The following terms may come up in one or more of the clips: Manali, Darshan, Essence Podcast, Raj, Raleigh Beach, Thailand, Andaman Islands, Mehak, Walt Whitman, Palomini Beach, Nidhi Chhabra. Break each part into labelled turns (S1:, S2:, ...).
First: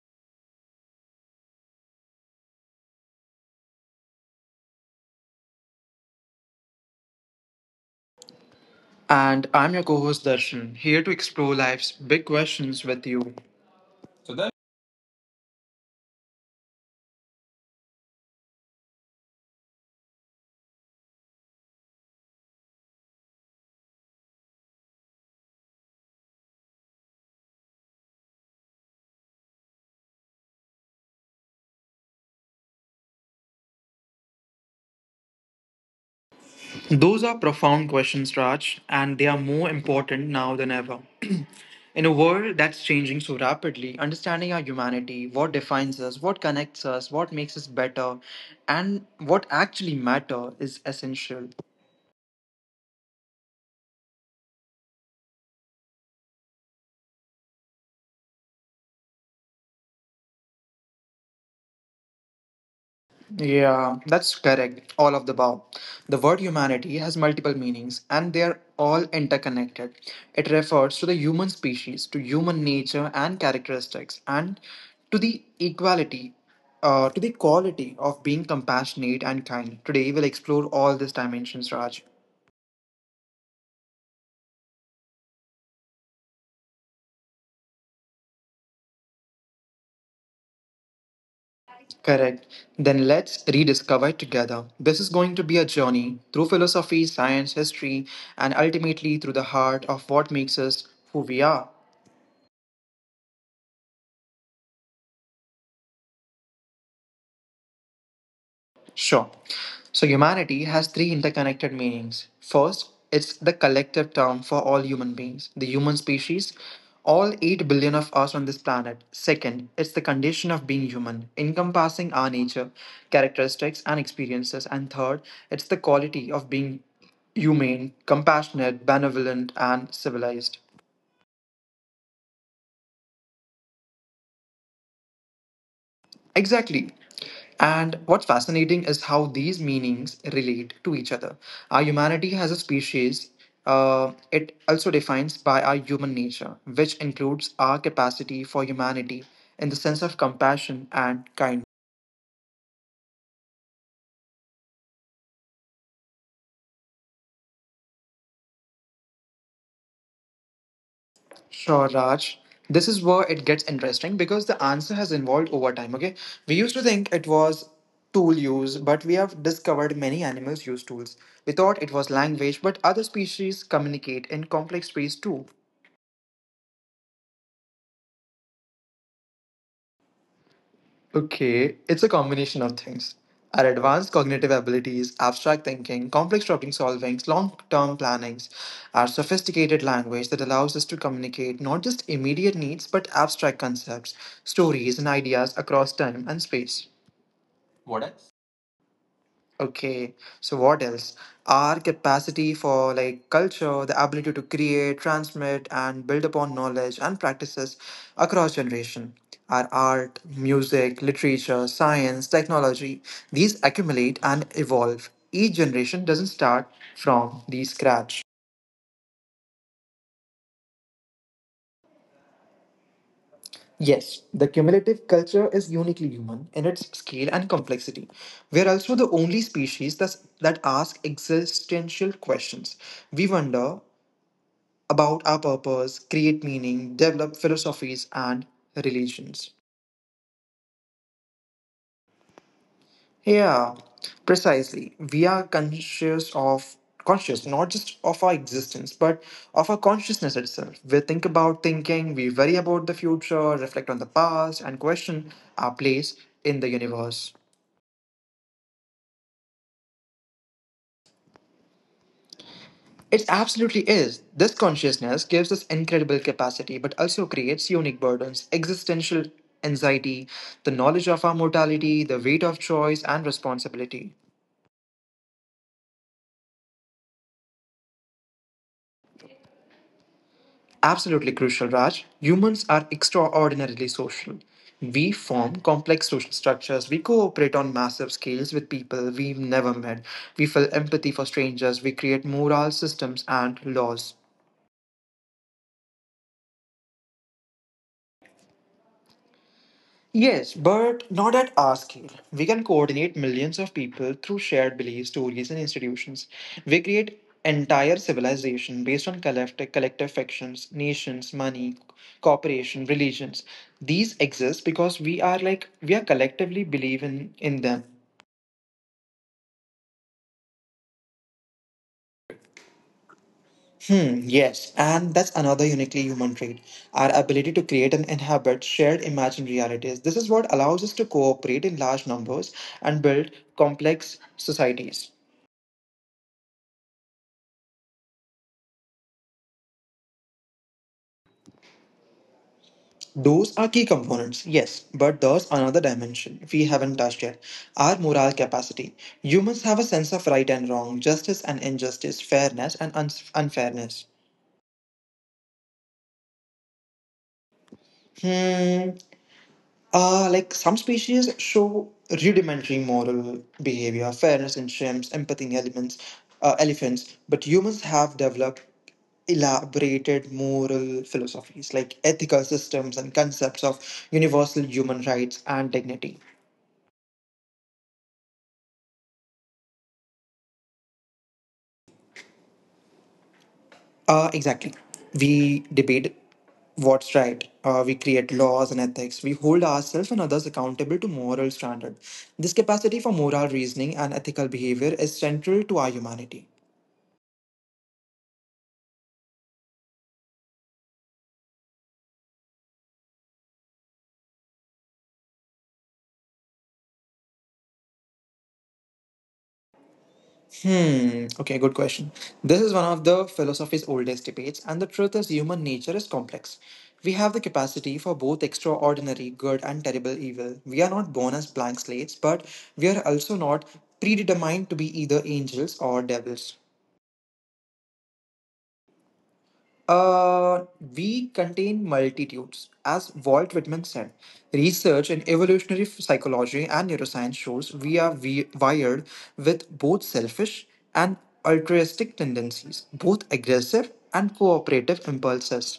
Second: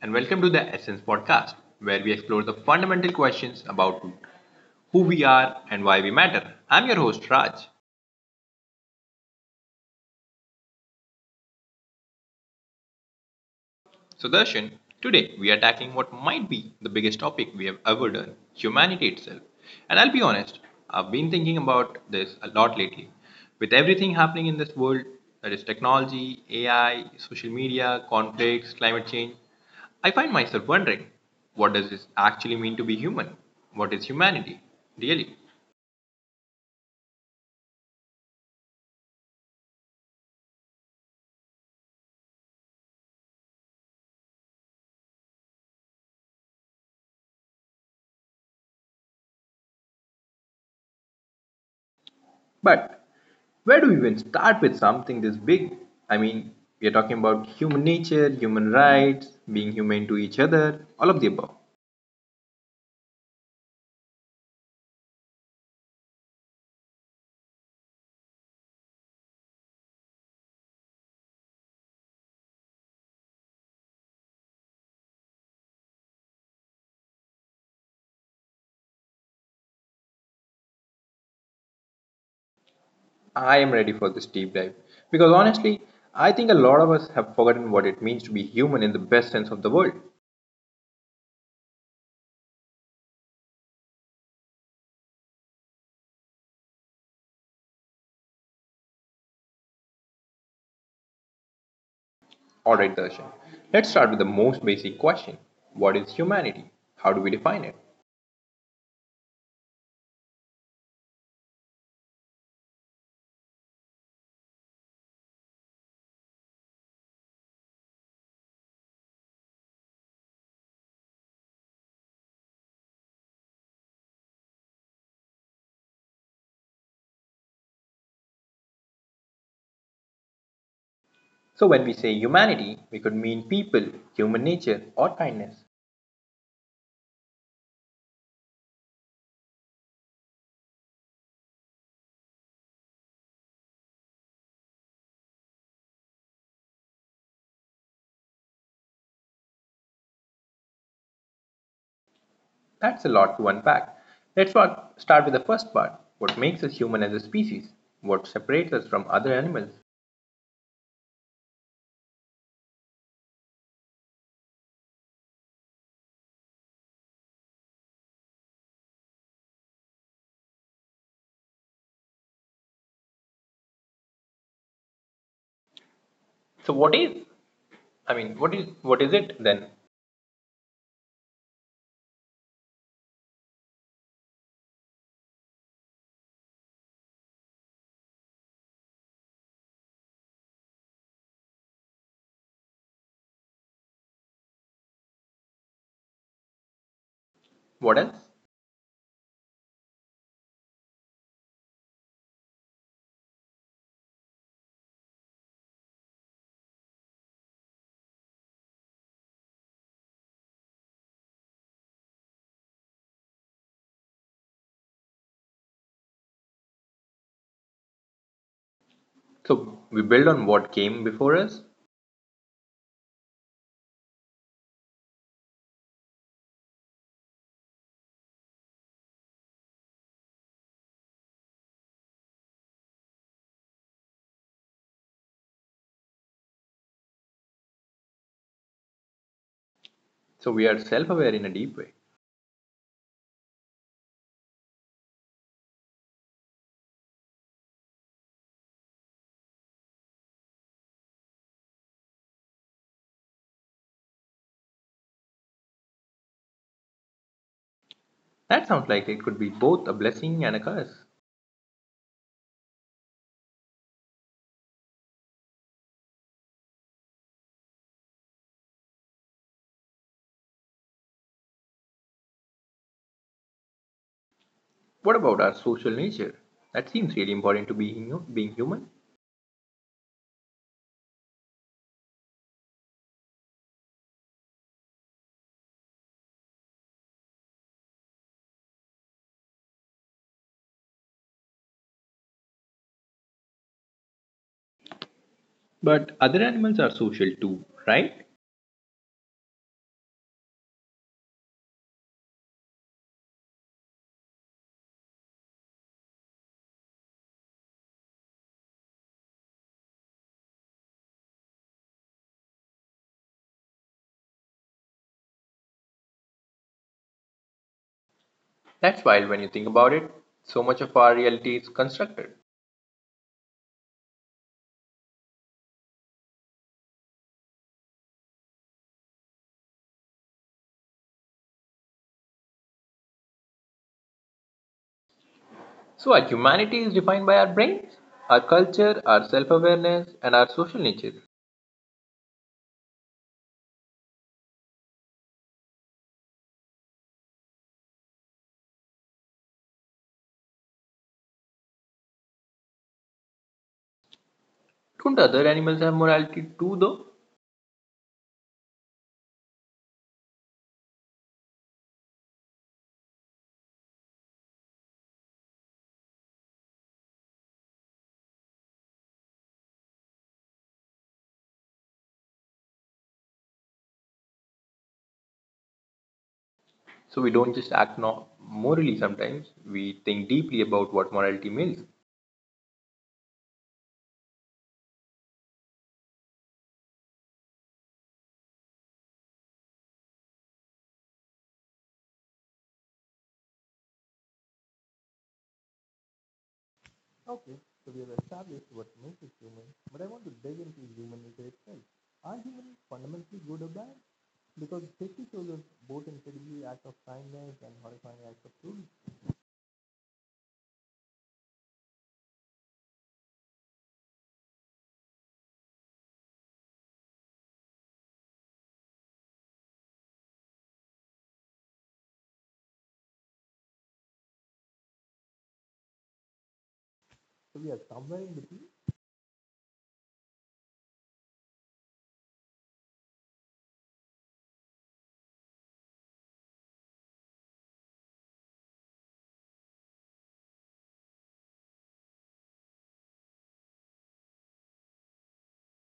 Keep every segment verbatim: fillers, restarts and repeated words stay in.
S1: and welcome to the Essence Podcast, where we explore the fundamental questions about who we are and why we matter. I'm your host, Raj.
S2: And I'm your co host Darshan, here to explore life's big questions with you.
S1: So,
S2: So then-
S1: Darshan, today we are tackling what might be the biggest topic we have ever done humanity itself. And I'll be honest, I've been thinking about this a lot lately. With everything happening in this world, that is technology, A I, social media, conflicts, climate change, I find myself wondering, what does this actually mean to be human? What is humanity, really?
S2: Those are profound questions, Raj, and they are more important now than ever. In a world that's changing so rapidly, understanding our humanity, what defines us, what connects us, what makes us better, and what actually matter is essential.
S1: But where do we even start with something this big? I mean, we are talking about human nature, human rights, being humane to each other, all of the above.
S2: Yeah, that's correct. All of the above. The word humanity has multiple meanings and they are all interconnected. It refers to the human species, to human nature and characteristics, and to the equality, uh, to the quality of being compassionate and kind. Today, we'll explore all these dimensions, Raj.
S1: I am ready for this deep dive because honestly, I think a lot of us have forgotten what it means to be human in the best sense of the word.
S2: Correct. Then let's rediscover it together. This is going to be a journey through philosophy, science, history, and ultimately through the heart of what makes us who we are.
S1: Alright, Darshan, let's start with the most basic question. What is humanity? How do we define it?
S2: Sure. So, humanity has three interconnected meanings. First, it's the collective term for all human beings, the human species, all 8 billion of us on this planet. Second, it's the condition of being human, encompassing our nature, characteristics, and experiences. And third, it's the quality of being humane, compassionate, benevolent, and civilized.
S1: So, when we say humanity, we could mean people, human nature, or kindness.
S2: Exactly. And what's fascinating is how these meanings relate to each other. Our humanity as a species, uh, it also defines by our human nature, which includes our capacity for humanity in the sense of compassion and kindness.
S1: That's a lot to unpack. Let's start with the first part. What makes us human as a species? What separates us from other animals?
S2: Sure, Raj. This is where it gets interesting because the answer has evolved over time. Okay, we used to think it was tool use, but we have discovered many animals use tools. We thought it was language, but other species communicate in complex ways too.
S1: So what is? I mean, what is what is it then?
S2: Okay, it's a combination of things. Our advanced cognitive abilities, abstract thinking, complex problem solving, long term plannings, our sophisticated language that allows us to communicate not just immediate needs but abstract concepts, stories, and ideas across time and space.
S1: What
S2: What
S1: else?
S2: else? Okay, so what else? Our capacity for like culture, the ability to create, transmit, and build upon knowledge and practices across generation. Our art, music, literature, science, technology, these accumulate and evolve. Each generation doesn't start from the scratch.
S1: So we build on what came before us.
S2: Yes, the cumulative culture is uniquely human in its scale and complexity. We are also the only species that's, that ask existential questions. We wonder about our purpose, create meaning, develop philosophies, and religions.
S1: So we are self-aware in a deep way.
S2: Yeah, precisely. We are conscious of conscious not just of our existence but of our consciousness itself. We think about thinking. We worry about the future, reflect on the past, and question our place in the universe.
S1: That sounds like it could be both a blessing and a curse.
S2: It absolutely is. This consciousness gives us incredible capacity, but also creates unique burdens, existential anxiety, the knowledge of our mortality, the weight of choice, and responsibility.
S1: What about our social nature? That seems really important to being being human.
S2: Absolutely crucial, Raj. Humans are extraordinarily social. We form complex social structures. We cooperate on massive scales with people we've never met. We feel empathy for strangers. We create moral systems and laws.
S1: But other animals are social too, right?
S2: Yes, but not at our scale. We can coordinate millions of people through shared beliefs, stories, and institutions. We create entire civilization based on collective, collective factions, nations, money, cooperation, religions. These exist because we are like we are collectively believe in in them.
S1: That's wild when you think about it. So much of our reality is constructed.
S2: Hmm, yes, and that's another uniquely human trait, our ability to create and inhabit shared imagined realities. This is what allows us to cooperate in large numbers and build complex societies.
S1: So, our humanity is defined by our brains, our culture, our self awareness, and our social nature.
S2: Those are key components, yes, but there's another dimension we haven't touched yet, our moral capacity. Humans have a sense of right and wrong, justice and injustice, fairness and un- unfairness.
S1: Don't other animals have morality too, though?
S2: Hmm. Uh, like some species show rudimentary moral behavior, fairness in chimps, empathy in elements, uh, elephants, but humans have developed elaborated moral philosophies like ethical systems and concepts of universal human rights and dignity.
S1: So, we don't just act no- morally sometimes, we think deeply about what morality means.
S2: Uh, exactly. We debate what's right. Uh, we create laws and ethics. We hold ourselves and others accountable to moral standards. This capacity for moral reasoning and ethical behavior is central to our humanity. Hmm. Okay, good question. This is one of the philosophy's oldest debates, and the truth is human nature is complex. We have the capacity for both extraordinary good and terrible evil. We are not born as blank slates, but we are also not predetermined to be either angels or devils. Uh, we contain multitudes. As Walt Whitman said, research in evolutionary f- psychology and neuroscience shows we are wi- wired with both selfish and altruistic tendencies, both aggressive and cooperative impulses.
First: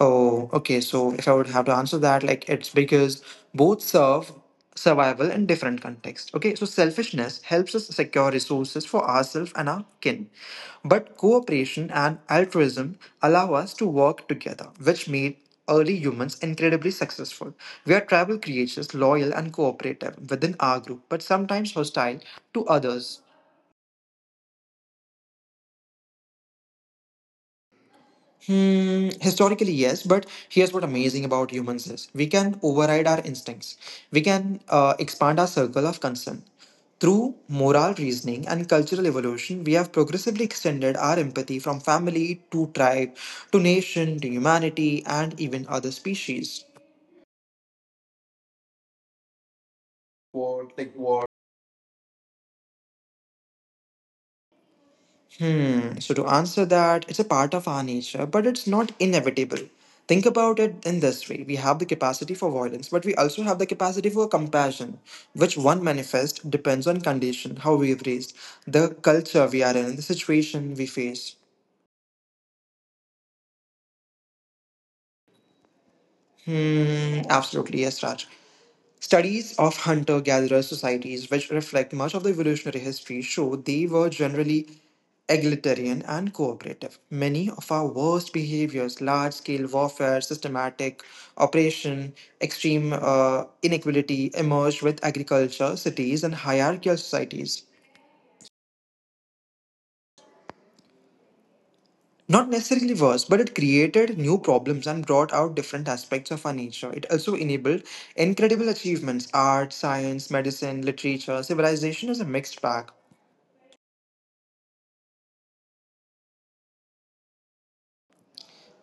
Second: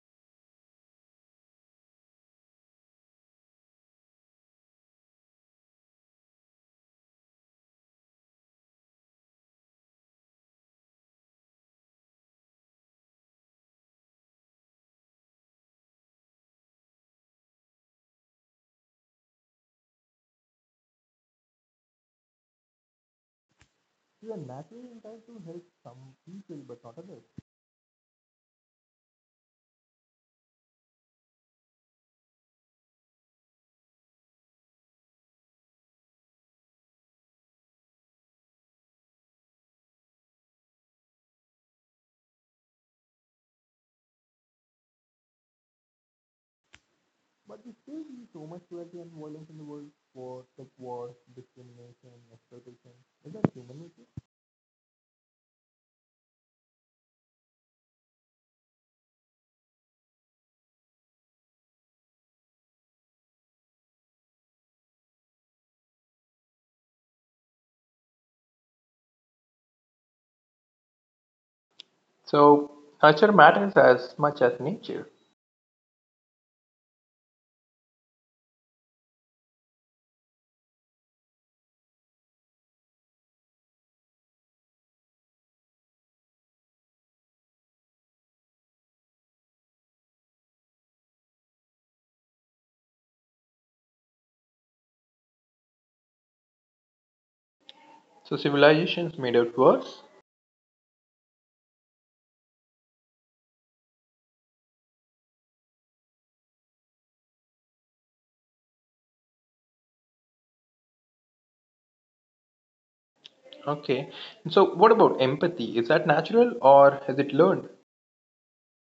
S2: Oh, okay. So if I would have to answer that, like it's because both serve survival in different contexts. Okay, so selfishness helps us secure resources for ourselves and our kin. But cooperation and altruism allow us to work together, which made early humans incredibly successful. We are tribal creatures, loyal and cooperative within our group, but sometimes hostile to others. Mm, historically yes, but here's what amazing about humans is we can override our instincts. We can, uh, expand our circle of concern through moral reasoning and cultural evolution. We have progressively extended our empathy from family to tribe to nation to humanity and even other species. What, like, what? Hmm. So to answer that, it's a part of our nature, but it's not inevitable. Think about it in this way. We have the capacity for violence, but we also have the capacity for compassion, which one manifests depends on condition, how we have raised, the culture we are in, the situation we face.
S1: So, culture matters as much as nature.
S2: Mm, absolutely, yes, Raj. Studies of hunter gatherer societies, which reflect much of the evolutionary history, show they were generally egalitarian and cooperative. Many of our worst behaviors, large scale warfare, systematic oppression, extreme uh, inequality, emerged with agriculture, cities, and hierarchical societies.
S1: So, civilizations made it worse.
S2: Not necessarily worse, but it created new problems and brought out different aspects of our nature. It also enabled incredible achievements: art, science, medicine, literature. Civilization is a mixed bag.
S1: Okay. So, what about empathy? Is that natural or is it learned?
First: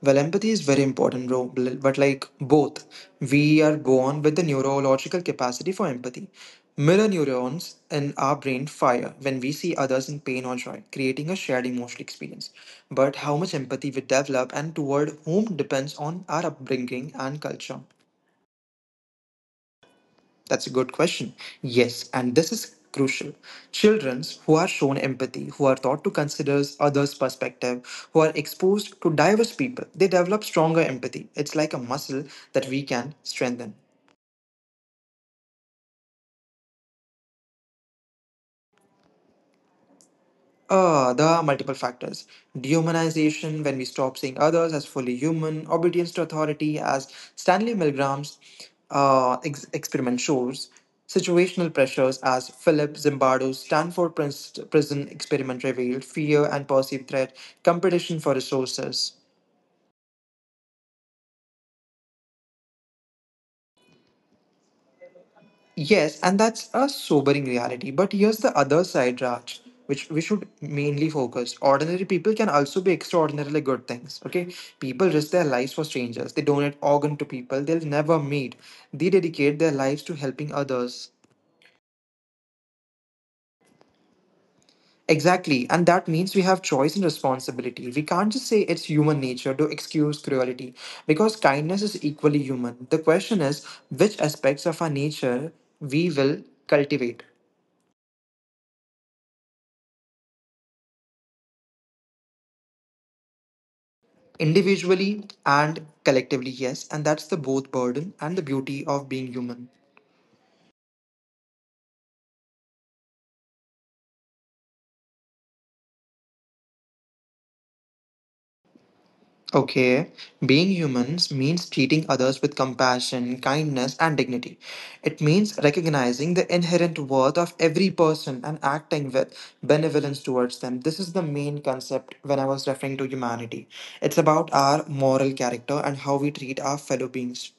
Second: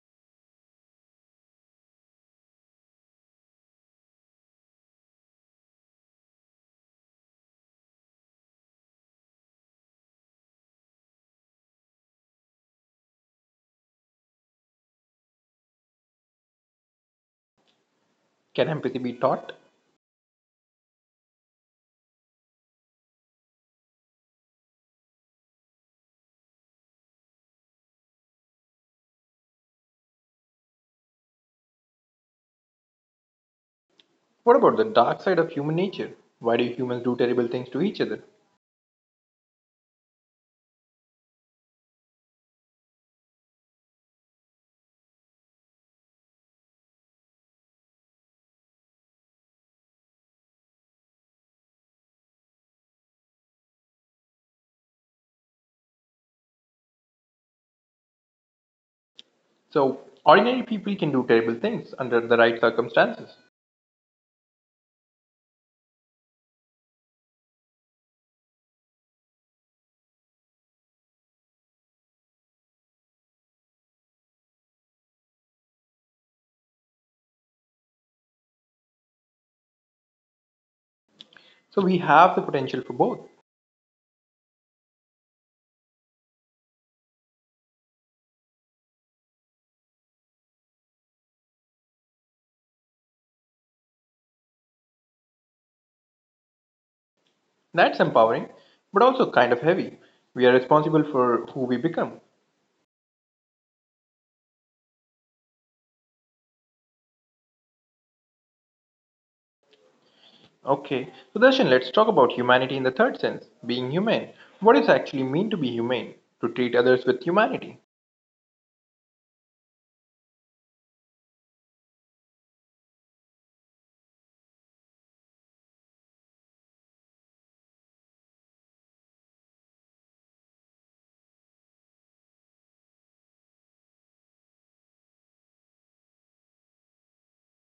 S2: Well, empathy is very important, bro. Bl- But like both, we are born with the neurological capacity for empathy. Mirror neurons in our brain fire when we see others in pain or joy, creating a shared emotional experience. But how much empathy we develop and toward whom depends on our upbringing and culture.
S1: Can empathy be taught?
S2: That's a good question. Yes, and this is crucial. Children who are shown empathy, who are taught to consider others' perspective, who are exposed to diverse people, they develop stronger empathy. It's like a muscle that we can strengthen.
S1: What about the dark side of human nature? Why do humans do terrible things to each other?
S2: Uh, the multiple factors. Dehumanization, when we stop seeing others as fully human, obedience to authority, as Stanley Milgram's uh, ex- experiment shows, situational pressures, as Philip Zimbardo's Stanford pris- prison experiment revealed, fear and perceived threat, competition for resources.
S1: So ordinary people can do terrible things under the right circumstances.
S2: Yes, and that's a sobering reality. But here's the other side, Raj, which we should mainly focus. Ordinary people can also be extraordinarily good things. Okay, people risk their lives for strangers. They donate organ to people they'll never meet. They dedicate their lives to helping others.
S1: So we have the potential for both.
S2: Exactly, and that means we have choice and responsibility. We can't just say it's human nature to excuse cruelty because kindness is equally human. The question is which aspects of our nature we will cultivate.
S1: That's empowering, but also kind of heavy. We are responsible for who we become.
S2: Individually and collectively, yes, and that's the both burden and the beauty of being human.
S1: Okay, so Darshan, let's talk about humanity in the third sense, being humane. What does it actually mean to be humane? To treat others with humanity.
S2: Okay, being humans means treating others with compassion, kindness, and dignity. It means recognizing the inherent worth of every person and acting with benevolence towards them. This is the main concept when I was referring to humanity. It's about our moral character and how we treat our fellow beings.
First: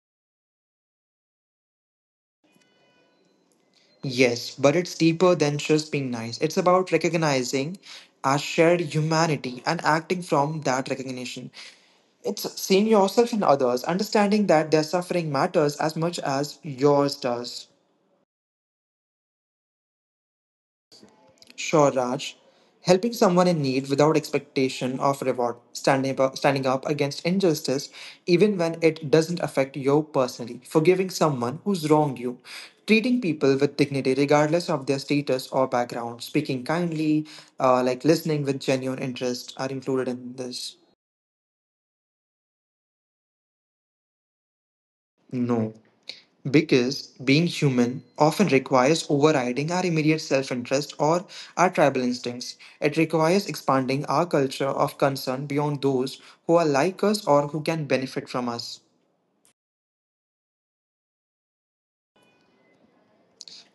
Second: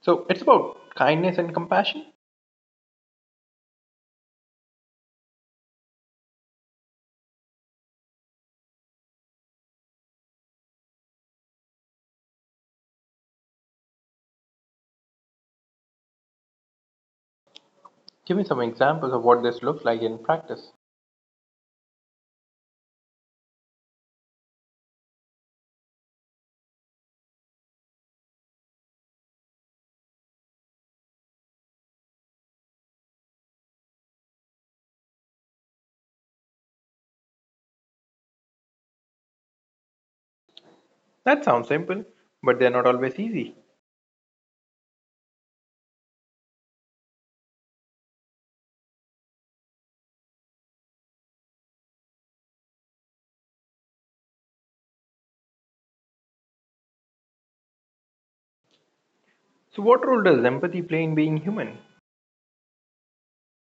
S1: So it's about kindness and compassion.
S2: Yes, but it's deeper than just being nice. It's about recognizing our shared humanity and acting from that recognition. It's seeing yourself in others, understanding that their suffering matters as much as yours does.
S1: Give me some examples of what this looks like in practice.
S2: Sure, Raj. Helping someone in need without expectation of reward, standing up, standing up against injustice, even when it doesn't affect you personally, forgiving someone who's wronged you, treating people with dignity regardless of their status or background, speaking kindly, uh, like listening with genuine interest are included in this.
S1: That sounds simple, but they're not always easy.
S2: No. Because being human often requires overriding our immediate self interest or our tribal instincts. It requires expanding our culture of concern beyond those who are like us or who can benefit from us.
S1: So what role does empathy play in being human?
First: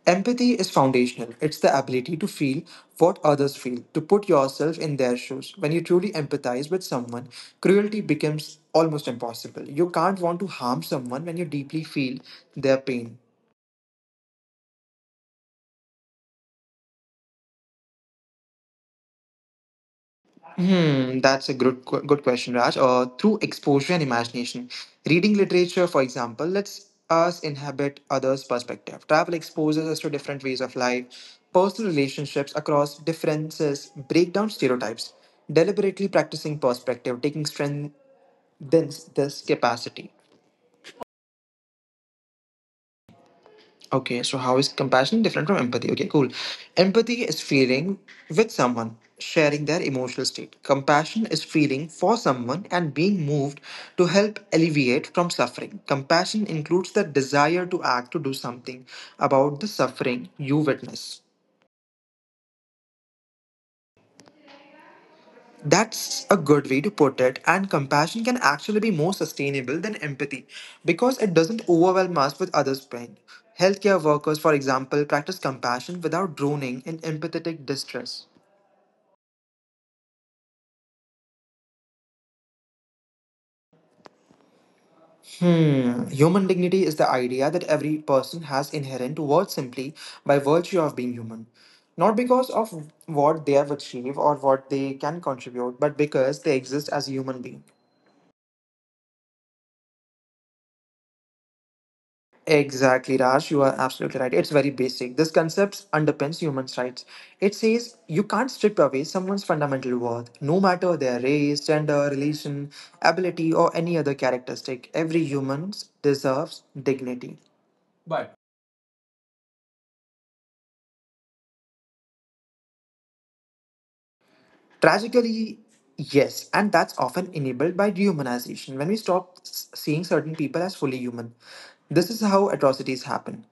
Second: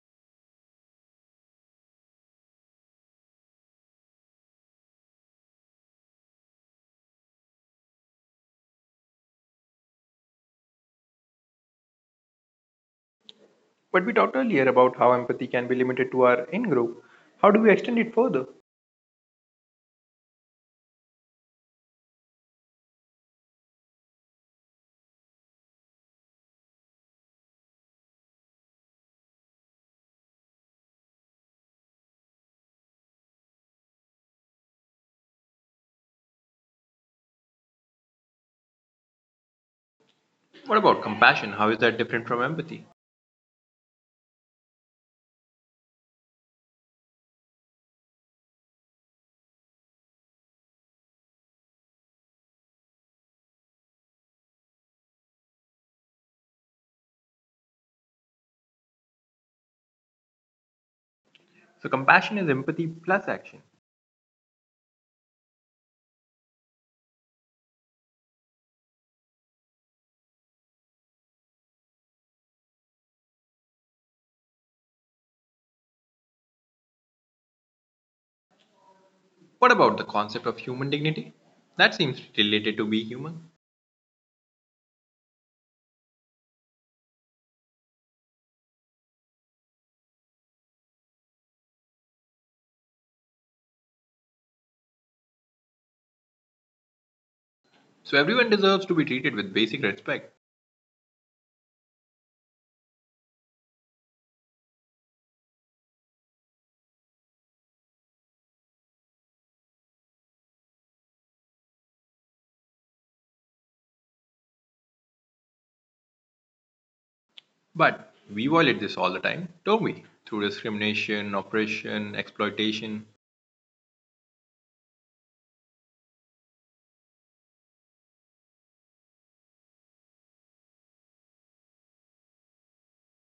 S2: Empathy is foundational. It's the ability to feel what others feel, to put yourself in their shoes. When you truly empathize with someone, cruelty becomes almost impossible. You can't want to harm someone when you deeply feel their pain.
S1: But we talked earlier about how empathy can be limited to our in group. How do we extend it further?
S2: Hmm, that's a good que- good question, Raj. Uh, through exposure and imagination, reading literature, for example, lets us inhabit others' perspective. Travel exposes us to different ways of life, personal relationships across differences, break down stereotypes. Deliberately practicing perspective taking strengthens this capacity.
S1: What about compassion? How is that different from empathy?
S2: Okay, so how is compassion different from empathy? Okay, cool. Empathy is feeling with someone, sharing their emotional state. Compassion is feeling for someone and being moved to help alleviate from suffering. Compassion includes the desire to act to do something about the suffering you witness.
S1: So, compassion is empathy plus action.
S2: That's a good way to put it, and compassion can actually be more sustainable than empathy because it doesn't overwhelm us with others' pain. Healthcare workers, for example, practice compassion without drowning in empathetic distress.
S1: What about the concept of human dignity? That seems related to be human.
S2: Human dignity is the idea that every person has inherent worth simply by virtue of being human, not because of what they have achieved or what they can contribute, but because they exist as human beings.
S1: So, everyone deserves to be treated with basic respect.
S2: Exactly, Raj. You are absolutely right. It's very basic. This concept underpins human rights. It says you can't strip away someone's fundamental worth, no matter their race, gender, religion, ability, or any other characteristic. Every human deserves dignity. But
S1: But we violate this all the time, don't we? Through discrimination, oppression, exploitation.
S2: tragically, yes, and that's often enabled by dehumanization when we stop s- seeing certain people as fully human. This is how atrocities happen.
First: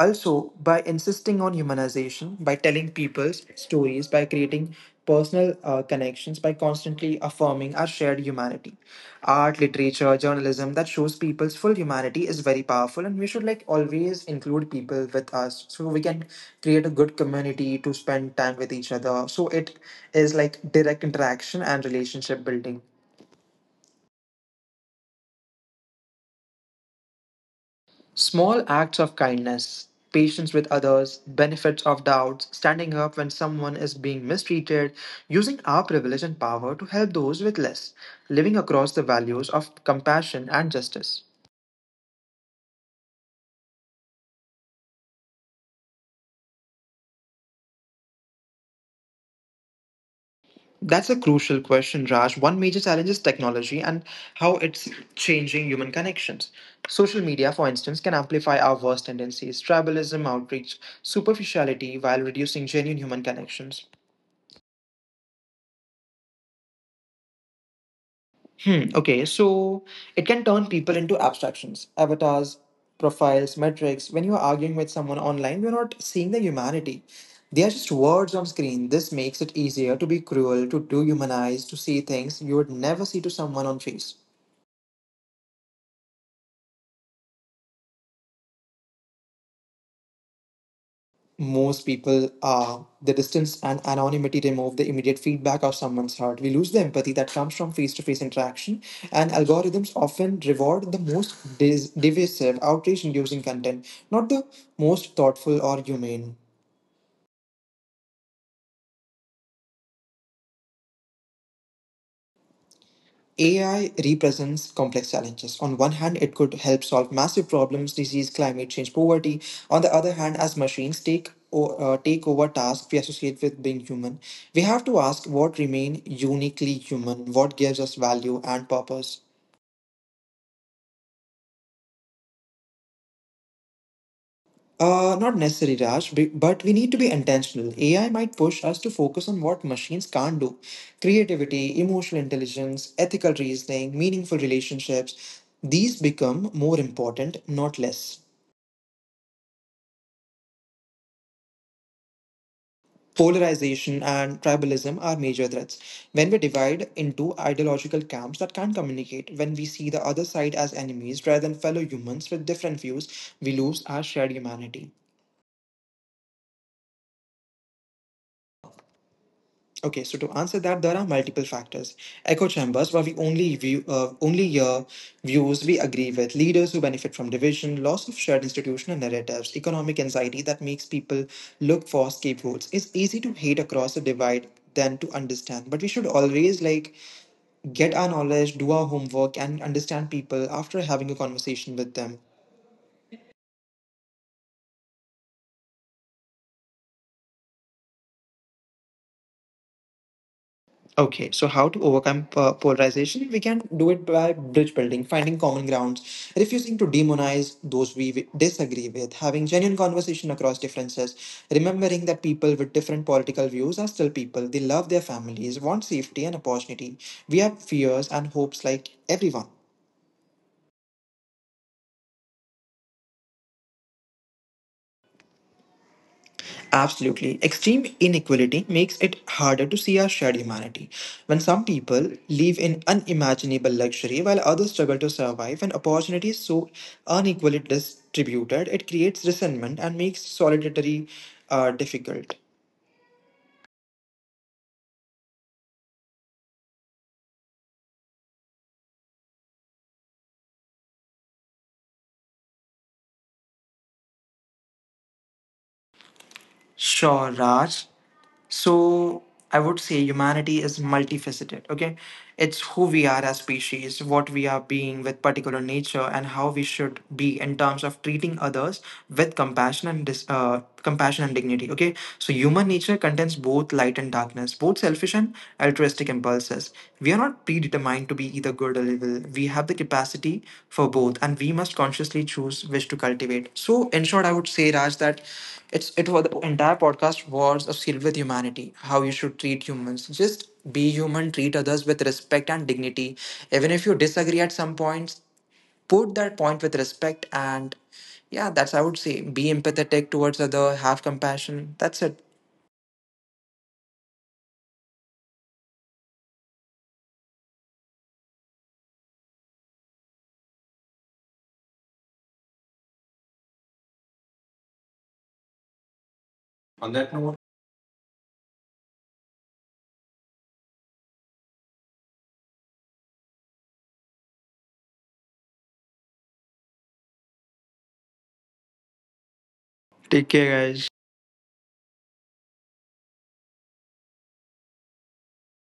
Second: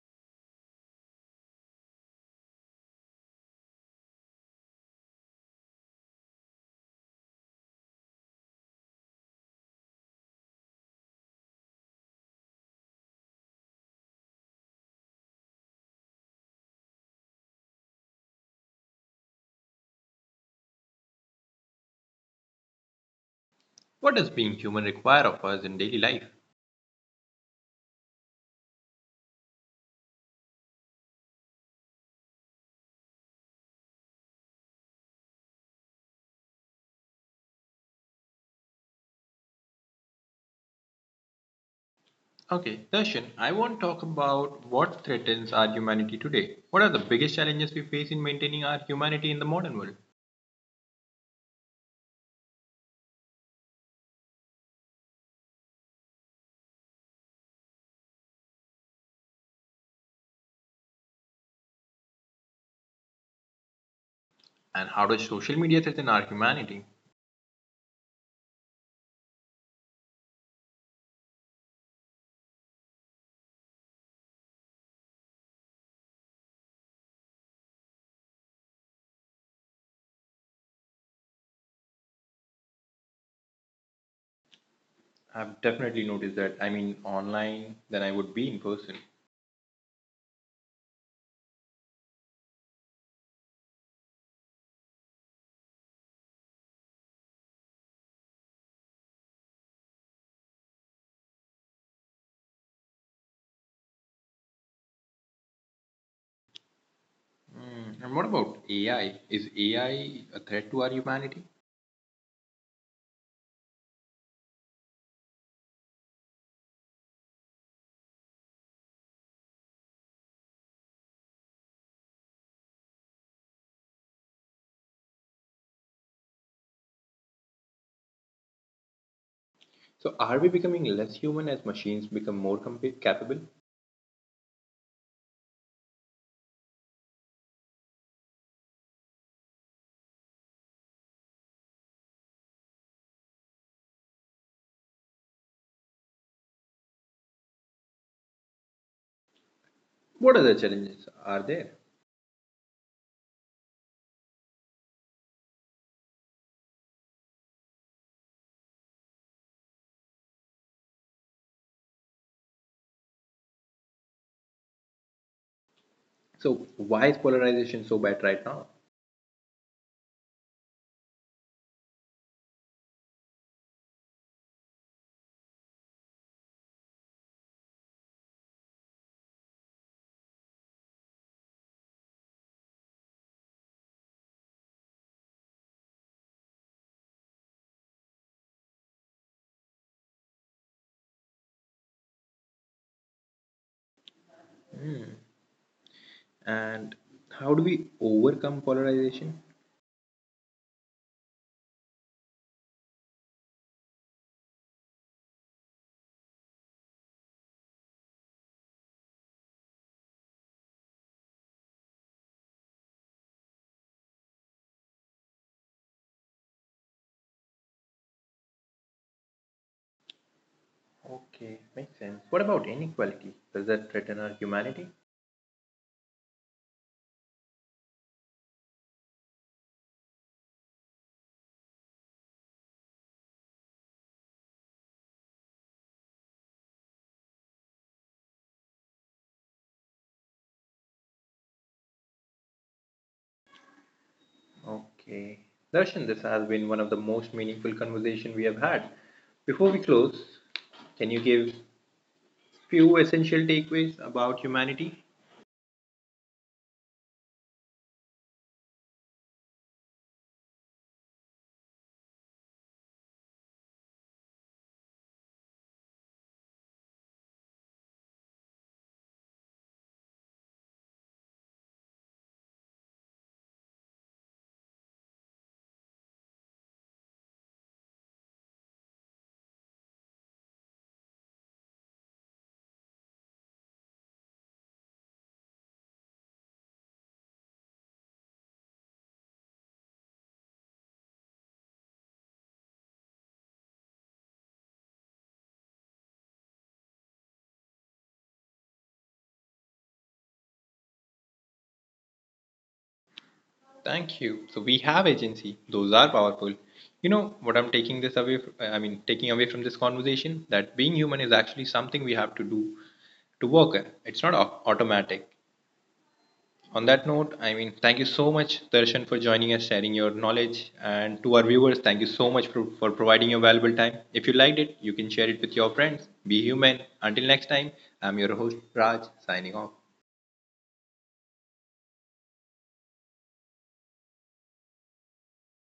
S2: Also, by insisting on humanization, by telling people's stories, by creating personal uh, connections, by constantly affirming our shared humanity. Art, literature, journalism that shows people's full humanity is very powerful, and we should like always include people with us so we can create a good community to spend time with each other. So it is like direct interaction and relationship building.
S1: What does being human require of us in daily life?
S2: Small acts of kindness, patience with others, benefits of doubts, standing up when someone is being mistreated, using our privilege and power to help those with less, living across the values of compassion and justice.
S1: Okay, Darshan, I want to talk about what threatens our humanity today. What are the biggest challenges we face in maintaining our humanity in the modern world?
S2: That's a crucial question, Raj. One major challenge is technology and how it's changing human connections. Social media, for instance, can amplify our worst tendencies, tribalism, outreach, superficiality, while reducing genuine human connections.
S1: And how does social media threaten our humanity?
S2: Hmm, okay, so it can turn people into abstractions, avatars, profiles, metrics. When you are arguing with someone online, you're not seeing the humanity. They are just words on screen. This makes it easier to be cruel, to dehumanize, to see things you would never see to someone on face.
S1: I've definitely noticed that. I mean, online than I would be in person.
S2: Most people, uh, the distance and anonymity remove the immediate feedback of someone's heart. We lose the empathy that comes from face-to-face interaction, and algorithms often reward the most dis- divisive, outrage inducing content, not the most thoughtful or humane.
S1: Hmm, and what about A I? Is A I a threat to our humanity?
S2: A I represents complex challenges. On one hand, it could help solve massive problems, disease, climate change, poverty. On the other hand, as machines take o- uh, take over tasks we associate with being human, we have to ask what remain uniquely human, what gives us value and purpose.
S1: So, are we becoming less human as machines become more compa- capable?
S2: Uh, not necessarily, Raj, b- but we need to be intentional. A I might push us to focus on what machines can't do, creativity, emotional intelligence, ethical reasoning, meaningful relationships. These become more important, not less.
S1: What other challenges are there?
S2: Polarization and tribalism are major threats. When we divide into ideological camps that can't communicate, when we see the other side as enemies rather than fellow humans with different views, we lose our shared humanity.
S1: So, why is polarization so bad right now?
S2: Okay, so to answer that, there are multiple factors. Echo chambers, where we only view uh, only uh, views we agree with, leaders who benefit from division, loss of shared institutional narratives, economic anxiety that makes people look for scapegoats. It's easy to hate across a divide than to understand, but we should always like get our knowledge, do our homework, and understand people after having a conversation with them.
S1: And how do we overcome polarization?
S2: Okay, so how to overcome po- polarization? We can do it by bridge building, finding common grounds, refusing to demonize those we wi- disagree with, having genuine conversation across differences, remembering that people with different political views are still people. They love their families, want safety and opportunity. We have fears and hopes like everyone.
S1: Okay, makes sense. What about inequality? Does that threaten our humanity?
S2: Absolutely. Extreme inequality makes it harder to see our shared humanity. When some people live in unimaginable luxury while others struggle to survive, and opportunity is so unequally distributed, it creates resentment and makes solidarity uh, difficult.
S1: Okay. Darshan, this has been one of the most meaningful conversation we have had. Before we close, can you give few essential takeaways about humanity?
S2: Sure, Raj. So I would say humanity is multifaceted, okay? It's who we are as species, what we are being with particular nature, and how we should be in terms of treating others with compassion and dis- uh, compassion and dignity, okay? So human nature contains both light and darkness, both selfish and altruistic impulses. We are not predetermined to be either good or evil. We have the capacity for both, and we must consciously choose which to cultivate. So in short, I would say, Raj, that it's it was the entire podcast was a skill with humanity, how you should treat humans. Just be human, treat others with respect and dignity. Even if you disagree at some points, put that point with respect, and yeah, that's I would say. Be empathetic towards other, have compassion. That's it.
S1: Thank you. So we have agency. Those are powerful. You know what I'm taking this away from, I mean taking away from this conversation, that being human is actually something we have to do to work on. It's not au- automatic. On
S2: On
S1: that
S2: that
S1: note,
S2: note,
S1: I mean, thank you so much, Darshan, for joining us, sharing your knowledge. And to our viewers, thank you so much for, for providing your valuable time. If you liked it, you can share it with your friends. Be human. Until next time, I'm your host, Raj, signing off.
S2: take care, guys.